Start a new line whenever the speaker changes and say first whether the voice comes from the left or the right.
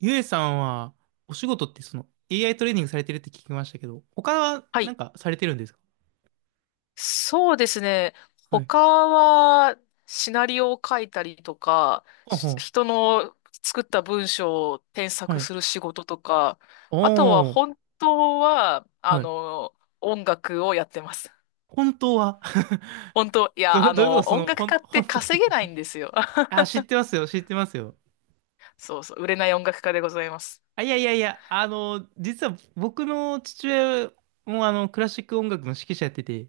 right: ゆえさんは、お仕事ってその AI トレーニングされてるって聞きましたけど、他は
left: は
right: なん
left: い。
right: かされてるんですか？
left: そうですね。
right: はい。
left: 他は、シナリオを書いたりとか、
right: ほうほ
left: し
right: う。
left: 人の作った文章を添
right: は
left: 削
right: い。
left: する仕事とか、
right: お
left: あとは
right: ー。
left: 本当は、
right: はい。
left: 音楽をやってます。
right: 本当は？
left: 本当、いや、
right: ど、どういうことその、
left: 音楽家って
right: 本当っ
left: 稼
right: て？
left: げないんですよ。
right: あ、知 ってますよ、知ってますよ。
left: そうそう、売れない音楽家でございます。
right: あ、いやいやいや、実は僕の父親もクラシック音楽の指揮者やってて、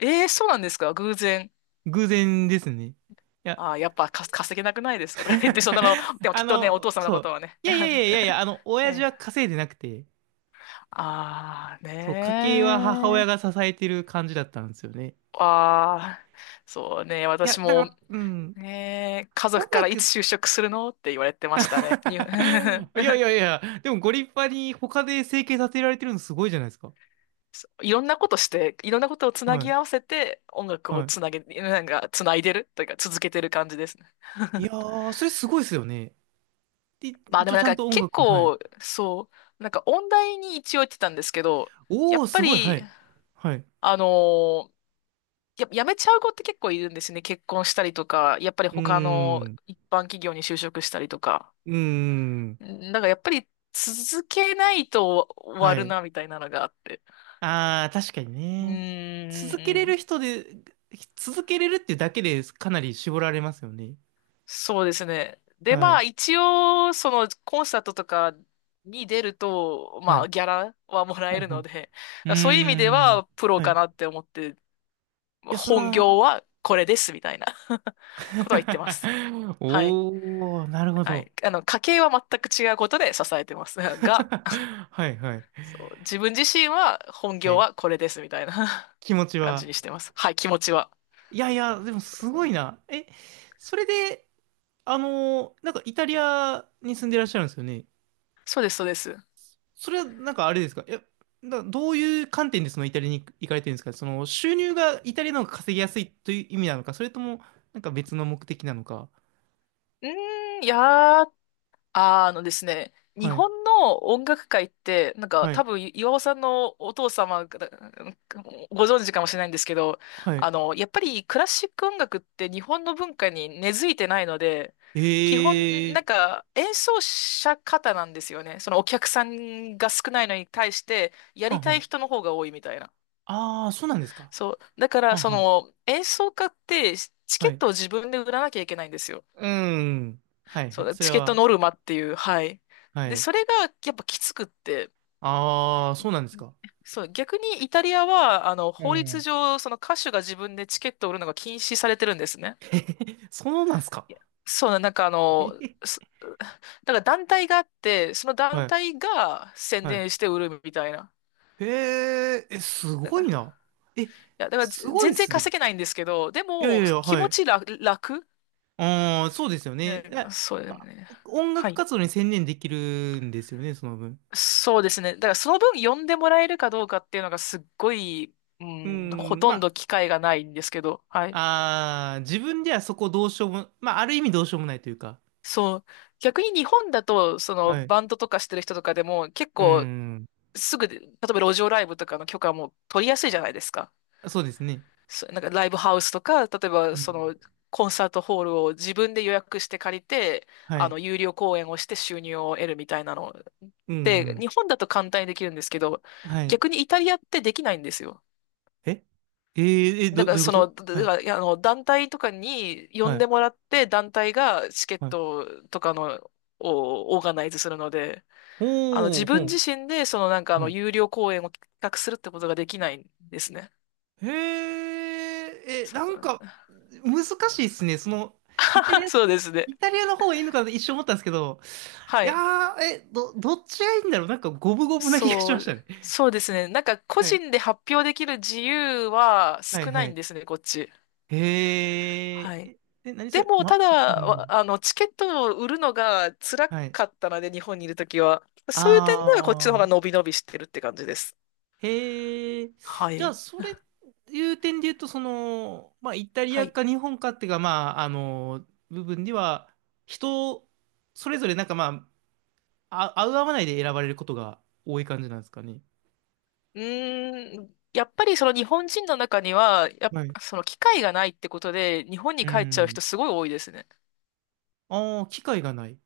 left: えー、そうなんですか？偶然。
right: 偶然ですね。いや、
left: あー、やっぱか稼げなくないですかとか言って そんなの、で もき
right: あ
left: っとね、お父
right: の、
left: 様の
right: そ
left: こと
right: う。
left: はね。
right: いやいやいや いやいや、
left: え
right: 親父
left: え、
right: は稼いでなくて、
left: ああ
right: そう、家計は母親
left: ねー。
right: が支えてる感じだったんですよね。
left: ああ、そうね。
right: い
left: 私
right: や、だか
left: も、
right: ら、うん、
left: ねー、家族
right: 音
left: からいつ
right: 楽。
left: 就職するのって言われてましたね。に
right: いやいやいや、でもご立派に他で生計立てられてるのすごいじゃないですか。
left: そういろんなことして、いろんなことをつな
right: は
left: ぎ
right: い、
left: 合わせて、音楽を
right: は
left: つなげ、なんか、つないでるというか、続けてる感じですね。
right: い。いやー、それすごいですよね。で、
left: まあで
right: 一応
left: もな
right: ち
left: ん
right: ゃん
left: か
right: と音
left: 結
right: 楽も、はい。
left: 構、そう、なんか音大に一応行ってたんですけど、や
right: お
left: っ
right: ー、
left: ぱ
right: すごい、は
left: り、
right: い。はい。
left: あのーやっぱ辞めちゃう子って結構いるんですね。結婚したりとか、やっぱり
right: うー
left: 他の
right: ん、
left: 一般企業に就職したりとか。
right: うーん、
left: んなんかやっぱり続けないと終わ
right: は
left: る
right: い。
left: な、みたいなのがあって。
right: あー、確かに
left: うーん、
right: ね。続けれ
left: うんう
right: る
left: ん、
right: 人で、続けれるっていうだけでかなり絞られますよね。
left: そうですね。で、
right: は
left: まあ
right: い、
left: 一応、そのコンサートとかに出ると、
right: は
left: まあ
right: い。
left: ギャラはもら
right: う
left: え
right: ん
left: る
right: う
left: の
right: ん、
left: で、
right: う
left: そういう意味で
right: ーん。
left: はプロ
right: はい。
left: か
right: い
left: なって思って、
right: や、そ
left: 本
right: ら、
left: 業はこれです、みたいな ことは言ってます。はい。
right: おー、なるほ
left: は
right: ど。
left: い。家計は全く違うことで支えてます。が、
right: はいはい。
left: そう、自分自身は本業
right: え、
left: はこれですみたいな
right: 気持ち
left: 感じ
right: は。
left: にしてます。はい、気持ちは。
right: いやいや、でも
left: そう
right: す
left: そ
right: ごい
left: う。
right: な。え、それで、なんかイタリアに住んでらっしゃるんですよね。
left: そうです、そうです。う
right: それはなんかあれですか？どういう観点でそのイタリアに行かれてるんですか？その収入がイタリアの方が稼ぎやすいという意味なのか、それともなんか別の目的なのか。
left: ーん、いやー、あーですね、日
right: はい。
left: 本の音楽界って、なんか
right: は
left: 多
right: い。
left: 分岩尾さんのお父様がご存知かもしれないんですけど、
right: はい。
left: やっぱりクラシック音楽って日本の文化に根付いてないので、
right: え
left: 基本、な
right: ー。
left: んか演奏者方なんですよね。そのお客さんが少ないのに対して、や
right: は
left: り
right: んは
left: たい
right: ん、
left: 人の方が多いみたいな。
right: ああ、そうなんですか。
left: そう。だから、
right: はん
left: そ
right: はん。
left: の演奏家ってチケ
right: は
left: ッ
right: い。
left: トを自分で売らなきゃいけないんですよ。
right: うーん。はいは
left: そ
right: い。
left: う、
right: それ
left: チケット
right: は、
left: ノルマっていう、はい。
right: は
left: で、
right: い。
left: それがやっぱきつくって、
right: ああ、そうなんですか。
left: そう、逆にイタリアは、
right: う
left: 法律
right: ん。
left: 上、その歌手が自分でチケットを売るのが禁止されてるんですね。
right: そうなんですか。
left: いや、そうな、
right: えへ、
left: だから団体があって、その団
right: はい。
left: 体が宣
right: はい。
left: 伝して売るみたいな。
right: へえ、え、す
left: だ
right: ご
left: から、
right: い
left: い
right: な。え、
left: や、だからぜ
right: すごいっ
left: 全然
right: すね。
left: 稼げないんですけど、で
right: いやいや
left: も、
right: いや、
left: 気
right: は
left: 持
right: い。
left: ち楽、楽、
right: ああ、そうですよね。
left: う
right: え、
left: ん、そうだよ
right: ま、
left: ね。
right: 音
left: は
right: 楽
left: い。
right: 活動に専念できるんですよね、その分。
left: そうですね。だからその分呼んでもらえるかどうかっていうのがすっごい、う
right: うー
left: ん、ほ
right: ん、
left: とんど
right: ま
left: 機会がないんですけど、はい。
right: あ、自分ではそこどうしようも、まあ、ある意味どうしようもないというか。
left: そう。逆に日本だと、その
right: はい。う
left: バンドとかしてる人とかでも結
right: ー
left: 構
right: ん、
left: すぐで、例えば路上ライブとかの許可も取りやすいじゃないですか。
right: そうですね。
left: そうなんかライブハウスとか、例え
right: う
left: ばそ
right: ん、
left: のコンサートホールを自分で予約して借りて、
right: はい。
left: 有料公演をして収入を得るみたいなの。
right: うんう
left: で、
right: ん。
left: 日本だと簡単にできるんですけど、
right: はい。
left: 逆にイタリアってできないんですよ。
right: ええー、え、
left: だ
right: ど、
left: か
right: ど
left: ら
right: ういうこ
left: その、
right: と、
left: だ
right: は
left: だ
right: い。
left: から団体とかに呼
right: は
left: ん
right: い。
left: でもらって、団体がチケッ
right: はい。
left: トとかの、をオーガナイズするので、
right: ほ
left: 自
right: う、ほ
left: 分自
right: う。
left: 身で、
right: は
left: 有料公演を企画するってことができないんですね。
right: い。へえ、え、
left: そ
right: なん
left: う、
right: か、難しいっすね。その、イタリア、
left: そうですね。
right: イタリアの方がいいのかなって一瞬思ったんですけど、い
left: はい。
right: やー、え、どっちがいいんだろう、なんか、五分五分な気がし
left: そ
right: ました
left: う、
right: ね。
left: そうですね。なんか個
right: はい。
left: 人で発表できる自由は
right: はい、
left: 少
right: は
left: ないん
right: い。
left: ですね、こっち。
right: へえ、
left: はい。
right: え何そ
left: で
right: れ、
left: も、た
right: ま、うん。
left: だ、チケットを売るのが辛
right: はい。
left: かったので、日本にいるときは。そういう点ではこっちの方
right: あ
left: が
right: ー。
left: 伸び伸びしてるって感じです。
right: へえ。
left: は
right: じゃあ、
left: い。
right: それ、いう点で言うと、その、まあ、イタリ
left: は
right: ア
left: い。
right: か日本かっていうか、まあ、あの、部分では、人、それぞれ、なんかまあ、あ、合う合わないで選ばれることが多い感じなんですかね。
left: うーん、やっぱりその日本人の中には、やっ
right: はい。
left: ぱその機会がないってことで、日本
right: う
left: に帰っちゃう
right: ん。
left: 人すごい多いですね。
right: ああ、機会がない。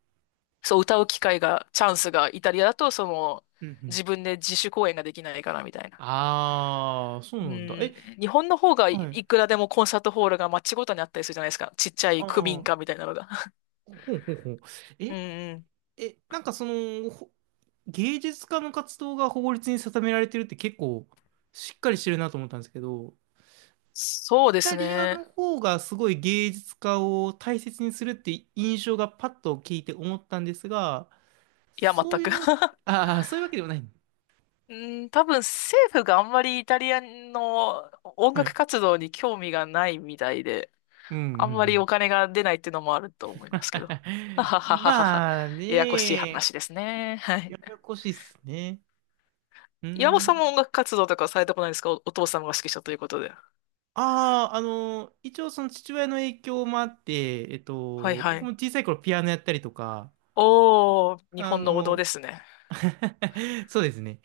left: そう、歌う機会が、チャンスが、イタリアだと、その、
right: うんうん。
left: 自分で自主公演ができないからみたいな。
right: ああ、そう
left: う
right: なんだ。え、
left: ん、日本の方が
right: は
left: い、
right: い。
left: いくらでもコンサートホールが街ごとにあったりするじゃないですか。ちっちゃい
right: ああ、
left: 区民
right: ほ
left: 館みたいなのが。
right: うほうほう。
left: うん
right: え、
left: うん、
right: え、なんかその、芸術家の活動が法律に定められてるって結構、しっかりしてるなと思ったんですけど、
left: そう
right: イ
left: で
right: タ
left: す
right: リア
left: ね。
right: の方がすごい芸術家を大切にするって印象がパッと聞いて思ったんですが、
left: いや、全
right: そうい
left: く。
right: う、ああ、そういうわけではない。
left: うん、多分政府があんまりイタリアの音
right: は
left: 楽
right: い。
left: 活動に興味がないみたいで、
right: うんう
left: あんまりお
right: ん
left: 金が出ないっていうのもある
right: うん。
left: と思いますけど。は ははははは。
right: まあ
left: ややこしい
right: ね、
left: 話ですね。はい。
right: ややこしいっすね。う
left: 岩尾さんも
right: ん。
left: 音楽活動とかされたことないですか？お、お父様が指揮者ということで。
right: ああ、一応その父親の影響もあって、
left: はいは
right: 僕も
left: い。
right: 小さい頃ピアノやったりとか、
left: おー、日
right: あ
left: 本の王道で
right: の、
left: すね。
right: そうですね。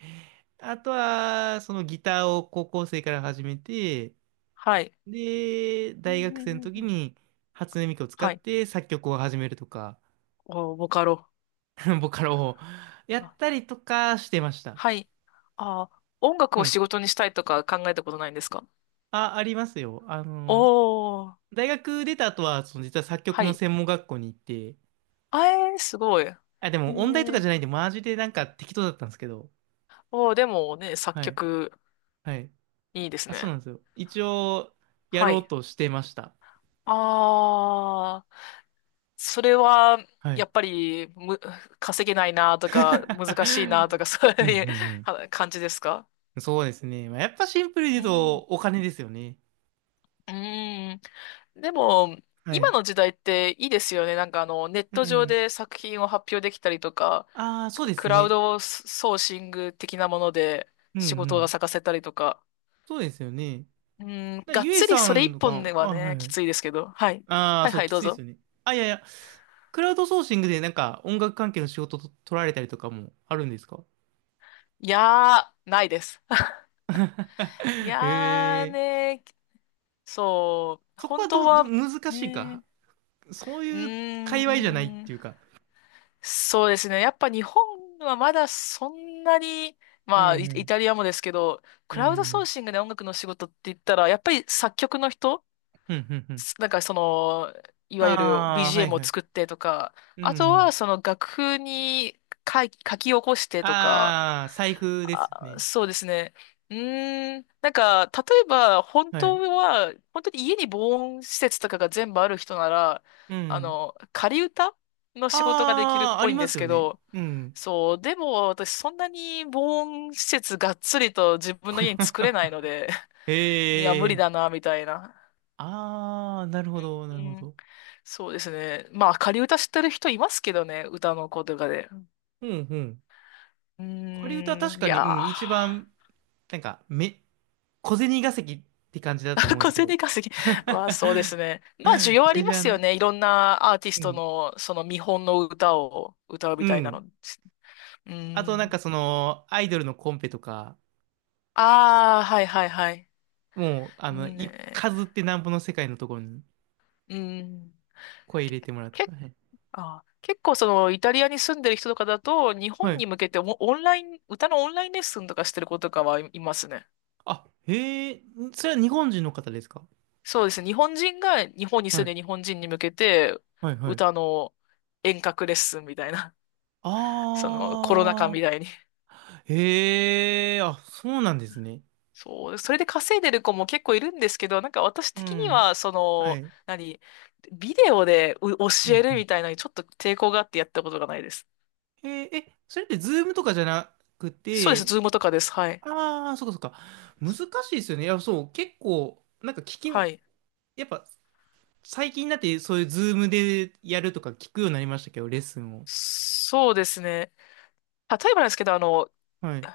right: あとは、そのギターを高校生から始めて、
left: はい。
right: で、
left: うん
right: 大
left: うん
right: 学生
left: う
right: の
left: んう
right: 時
left: ん、
right: に初音ミクを使っ
left: はい。
right: て作曲を始めるとか、
left: おー、ボカロ。
right: ボカロをやったりとかしてました。そ
left: はい。あー、音
right: う
left: 楽を
right: なんで
left: 仕
right: す。
left: 事にしたいとか考えたことないんですか？
right: あ、ありますよ。あの、
left: おー、
right: 大学出た後は、その実は作
left: は
right: 曲の
left: い。
right: 専門学校に行って、
left: あえー、すごい。へ
right: あ、でも音大とか
left: ー。
right: じゃないんで、マジでなんか適当だったんですけど、
left: おー、でもね、作
right: はい。
left: 曲、
right: はい。
left: いいです
right: あ、そう
left: ね。
right: なんですよ。一応、や
left: は
right: ろう
left: い。
right: としてました。
left: あー、それは、
right: は
left: や
right: い。
left: っぱり、む、稼げないなとか、難しいなとか、そう
right: うんう
left: いう
right: ん
left: は 感じですか？
right: うん。そうですね。まあやっぱシンプルに
left: う
right: 言う
left: ん。
right: と、
left: う
right: お金ですよね。
left: ーん。でも、
right: は
left: 今
right: い。
left: の時代っていいですよね。ネッ
right: う
left: ト上
right: ん。
left: で作品を発表できたりとか、
right: ああ、そうです
left: クラウ
right: ね。
left: ドソーシング的なもので
right: うんう
left: 仕事が
right: ん。
left: 咲かせたりとか。
right: そうですよね。
left: うん、
right: だから
left: がっ
right: ゆえ
left: つり
right: さ
left: それ
right: ん
left: 一
right: と
left: 本で
right: か、
left: は
right: あ、は
left: ね、
right: いは
left: き
right: い。
left: ついですけど。はい。
right: ああ、
left: はい
right: そ
left: は
right: う、
left: い、
right: き
left: どう
right: ついです
left: ぞ。
right: よね。あ、いやいや、クラウドソーシングでなんか音楽関係の仕事と取られたりとかもあるんですか？
left: いやー、ないです。い
right: へ
left: やー
right: え。
left: ね、そう、
right: そこ
left: 本
right: は
left: 当は、
right: 難しいか。
left: ね、
right: そう
left: う
right: いう
left: ー
right: 界隈じゃないって
left: ん、
right: いうか。
left: そうですね。やっぱ日本はまだそんなに、
right: う
left: まあ、イイ
right: ん
left: タリアもですけど、
right: う
left: ク
right: ん。う
left: ラウドソー
right: ん。
left: シングで音楽の仕事って言ったら、やっぱり作曲の人
right: うんうんうん。
left: すなんかその、いわゆる
right: ああ、はい
left: BGM を
right: はい。
left: 作ってとか、
right: うん
left: あと
right: う
left: は
right: ん。
left: その楽譜に書い書き起こしてとか、
right: ああ、財布です
left: あ、
right: ね。
left: そうですね。うーん、なんか、例えば、本
right: は
left: 当
right: い。
left: は、本当に家に防音施設とかが全部ある人なら、
right: うん。
left: 仮歌の仕事ができるっ
right: ああ、あ
left: ぽい
right: り
left: ん
right: ま
left: で
right: す
left: す
right: よ
left: け
right: ね。
left: ど、
right: うん。
left: そう、でも私そんなに防音施設がっつりと自分の家に作れないので、いや、
right: へ
left: 無理
right: え。
left: だな、みたいな。
right: あー、なるほど、なるほど。
left: そうですね。まあ、仮歌知ってる人いますけどね、歌の子とかで。
right: うん、うん。
left: う
right: 仮歌は
left: ん、ー
right: 確
left: んい
right: かに、う
left: や
right: ん、一番、なんか、小銭稼ぎって感じだ
left: ー、
right: と思 うんで
left: 小
right: すけど。
left: 銭稼ぎ。まあ、そうですね。まあ、需要あ
right: メ
left: り
right: ジ
left: ま
right: ャー
left: すよ
right: な。
left: ね。いろんなアーティス
right: う
left: ト
right: ん。
left: の、その見本の歌を歌う
right: う
left: みたいなの。
right: ん。
left: うー
right: あと、なん
left: ん。
right: かその、アイドルのコンペとか、
left: ああ、はいはいはい。
right: もう、数
left: ね
right: ってなんぼの世界のところに
left: え、うん。
right: 声入れてもらって。
left: け、
right: はい。
left: あ、結構そのイタリアに住んでる人とかだと、日
right: は
left: 本
right: い、
left: に向けてオンオンライン、歌のオンラインレッスンとかしてる子とかはいいますね。
right: あ、へえ、それは日本人の方ですか？
left: そうですね。日本人が日本に
right: は
left: 住ん
right: い、
left: で日本人に向けて
right: はい、はい。
left: 歌の遠隔レッスンみたいな、そのコロナ禍み
right: あ
left: たいに。
right: あ、へえ、あ、そうなんですね。
left: そう、それで稼いでる子も結構いるんですけど、なんか私
right: う
left: 的に
right: ん。
left: は、そ
right: は
left: の、
right: い。
left: 何、ビデオでう
right: う
left: 教
right: ん
left: え
right: う
left: る
right: ん。
left: みたいなのにちょっと抵抗があってやったことがないです。
right: え、それってズームとかじゃなく
left: そうです。
right: て、
left: ズームとかです。はい。
right: ああ、そっかそっか。難しいですよね。いや、そう、結構、なんか聞
left: は
right: き、
left: い。
right: やっぱ、最近になってそういうズームでやるとか聞くようになりましたけど、レッスンを。
left: そうですね。例えばなんですけど、
right: はい。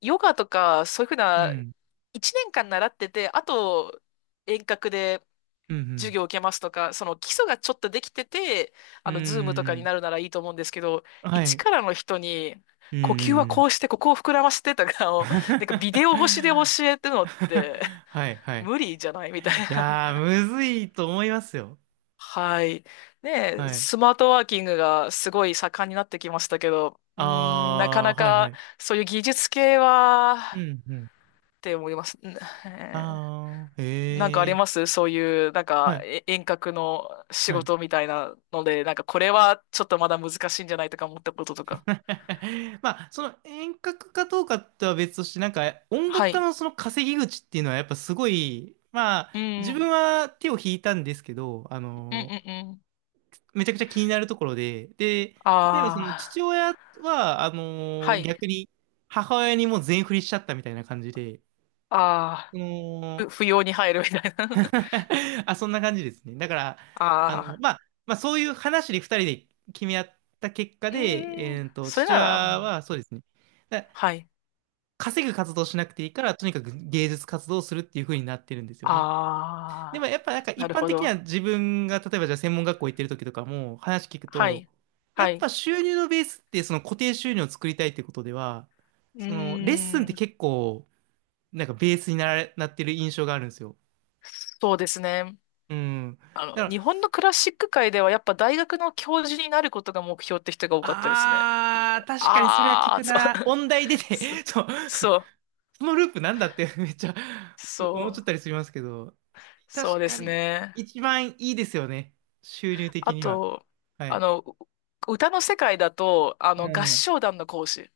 left: ヨガとか、そういうふう
right: う
left: な、
right: ん。
left: 1年間習ってて、あと、遠隔で
right: う
left: 授
right: ん
left: 業を受けますとか、その基礎がちょっとできてて、
right: うん、う
left: ズームとか
right: ー
left: に
right: ん。
left: なるならいいと思うんですけど、
right: は
left: 一
right: い。
left: からの人に、
right: うんう
left: 呼吸は
right: んう
left: こ
right: ん。
left: うして、ここを膨らましてとか を、なんかビデオ越しで教えてるのって、
right: はい、はい。
left: 無理じゃないみたい
right: い
left: な。
right: やー、むずいと思いますよ。
left: はい。ねえ、
right: はい。
left: スマートワーキングがすごい盛んになってきましたけど、うーん、なか
right: あ
left: な
right: あ、はい、は
left: か
right: い。
left: そういう技術系は、
right: うん。うん、
left: って思います。うん、えー、
right: ああ、
left: なんかあ
right: へ
left: り
right: え、
left: ますそういう、なん
right: は
left: か、
right: い、
left: え遠隔の仕
right: はい。
left: 事みたいなので、なんかこれはちょっとまだ難しいんじゃないとか思ったこととか。
right: まあ、その遠隔かどうかとは別として、なんか音楽
left: は
right: 家
left: い。
right: のその稼ぎ口っていうのはやっぱすごい、まあ、
left: うん。
right: 自
left: う
right: 分
left: ん
right: は手を引いたんですけど、あ
left: うん
right: の、
left: うん。
right: めちゃくちゃ気になるところで、で、例えばそ
left: あ
right: の父
left: あ。
right: 親は、あ
left: は
right: の、
left: い。
right: 逆に母親にもう全振りしちゃったみたいな感じで、
left: あ
right: そ
left: あ。
right: の、
left: ふ不要に入るみたいな。
right: あ、そんな感じですね。だから、
left: あ
right: あの、
left: あ。
right: まあ、まあ、そういう話で二人で決め合った結果
left: う
right: で、
left: ーん。それ
right: 父
left: な
right: 親
left: ら、うん、
right: はそうですね。だ
left: はい。
right: 稼ぐ活動しなくていいから、とにかく芸術活動をするっていう風になってるんですよ
left: あ
right: ね。でも
left: あ。
right: やっぱなんか
left: な
right: 一
left: る
right: 般
left: ほ
right: 的に
left: ど。
right: は自分が、例えばじゃあ専門学校行ってる時とかも話聞く
left: は
right: と、
left: い。
right: や
left: は
right: っ
left: い。
right: ぱ収入のベースってその固定収入を作りたいってことでは、
left: う
right: そのレッスンっ
left: ー
right: て
left: ん。
right: 結構なんかベースになってる印象があるんですよ。
left: そうですね。
right: うん。だから、
left: 日本のクラシック界ではやっぱ大学の教授になることが目標って人が多かったですね。いや
right: 確かにそれは聞
left: ああ、
right: く
left: そ
right: な。
left: う、
right: 音大出
left: そ、
right: て、そう、
left: そう、
right: そのループなんだって めっちゃ
left: そ
right: 思っちゃ
left: う、
right: ったりしますけど、
left: そう
right: 確
left: で
right: か
left: す
right: に
left: ね。
right: 一番いいですよね。収入的
left: あ
right: には。
left: と、
right: は
left: あ
right: い。
left: の、う歌の世界だと、
right: う
left: 合
right: ん。
left: 唱団の講師。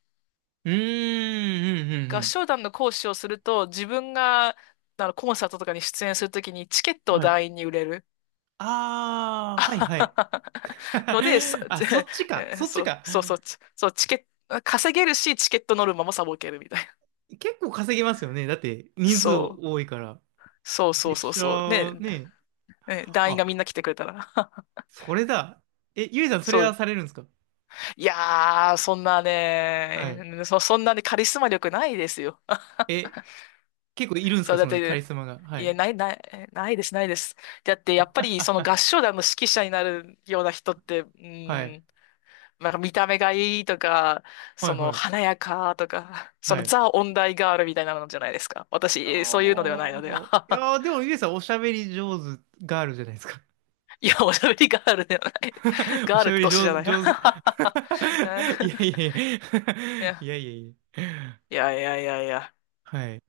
right: うーん、うん、うん、う
left: 合
right: ん。
left: 唱団の講師をすると、自分が、コンサートとかに出演するときにチケットを
right: はい。
left: 団員に売れる。
right: あ
left: あ
right: ー、はい、
left: は
right: はい。
left: ははので、さ、
right: あ、そっち か、
left: えー
right: そっ
left: そ
right: ち
left: う、
right: か。
left: そうそう、ちそう、チケット、稼げるし、チケットノルマもサボけるみたいな。
right: 結構稼げますよね。だって、人数
left: そう、
right: 多いから。
left: そうそう
right: 月
left: そうそう。ね、
right: 謝ね。
left: ね、団員がみんな
right: あ、
left: 来てくれたら。
right: それだ。え、ゆいさん、それ
left: そ
right: は
left: う。
right: されるんですか？
left: いやー、そんな
right: はい。
left: ね、そ、そんなね、カリスマ力ないですよ。
right: え、結構いるん です
left: そう、
right: か、
left: だ
right: そ
left: っ
right: のカリ
left: て、
right: スマが。は
left: いや、
right: い。
left: ない、ない、ないです、ないです。だって、やっぱり、その合唱 団の指揮者になるような人って、う
right: はい。
left: ん、なんか見た目がいいとか、
right: は
left: そ
right: い、
left: の
right: はい、
left: 華やかとか、そ
right: は
left: の
right: い。
left: ザ・音大ガールみたいなのじゃないですか。私、そういうのではないので。
right: おー。いや ー、でも、ゆえさん、おしゃべり上手ガールじゃないですか。
left: いや、おしゃべりガールではない。
right: お
left: ガー
right: し
left: ル
right: ゃ
left: っ
right: べ
left: て
right: り
left: 年じゃ
right: 上
left: な
right: 手、
left: い。い
right: 上手。いやいやいや。い
left: や、
right: やいやいや。
left: いやいやいやいや。
right: はい。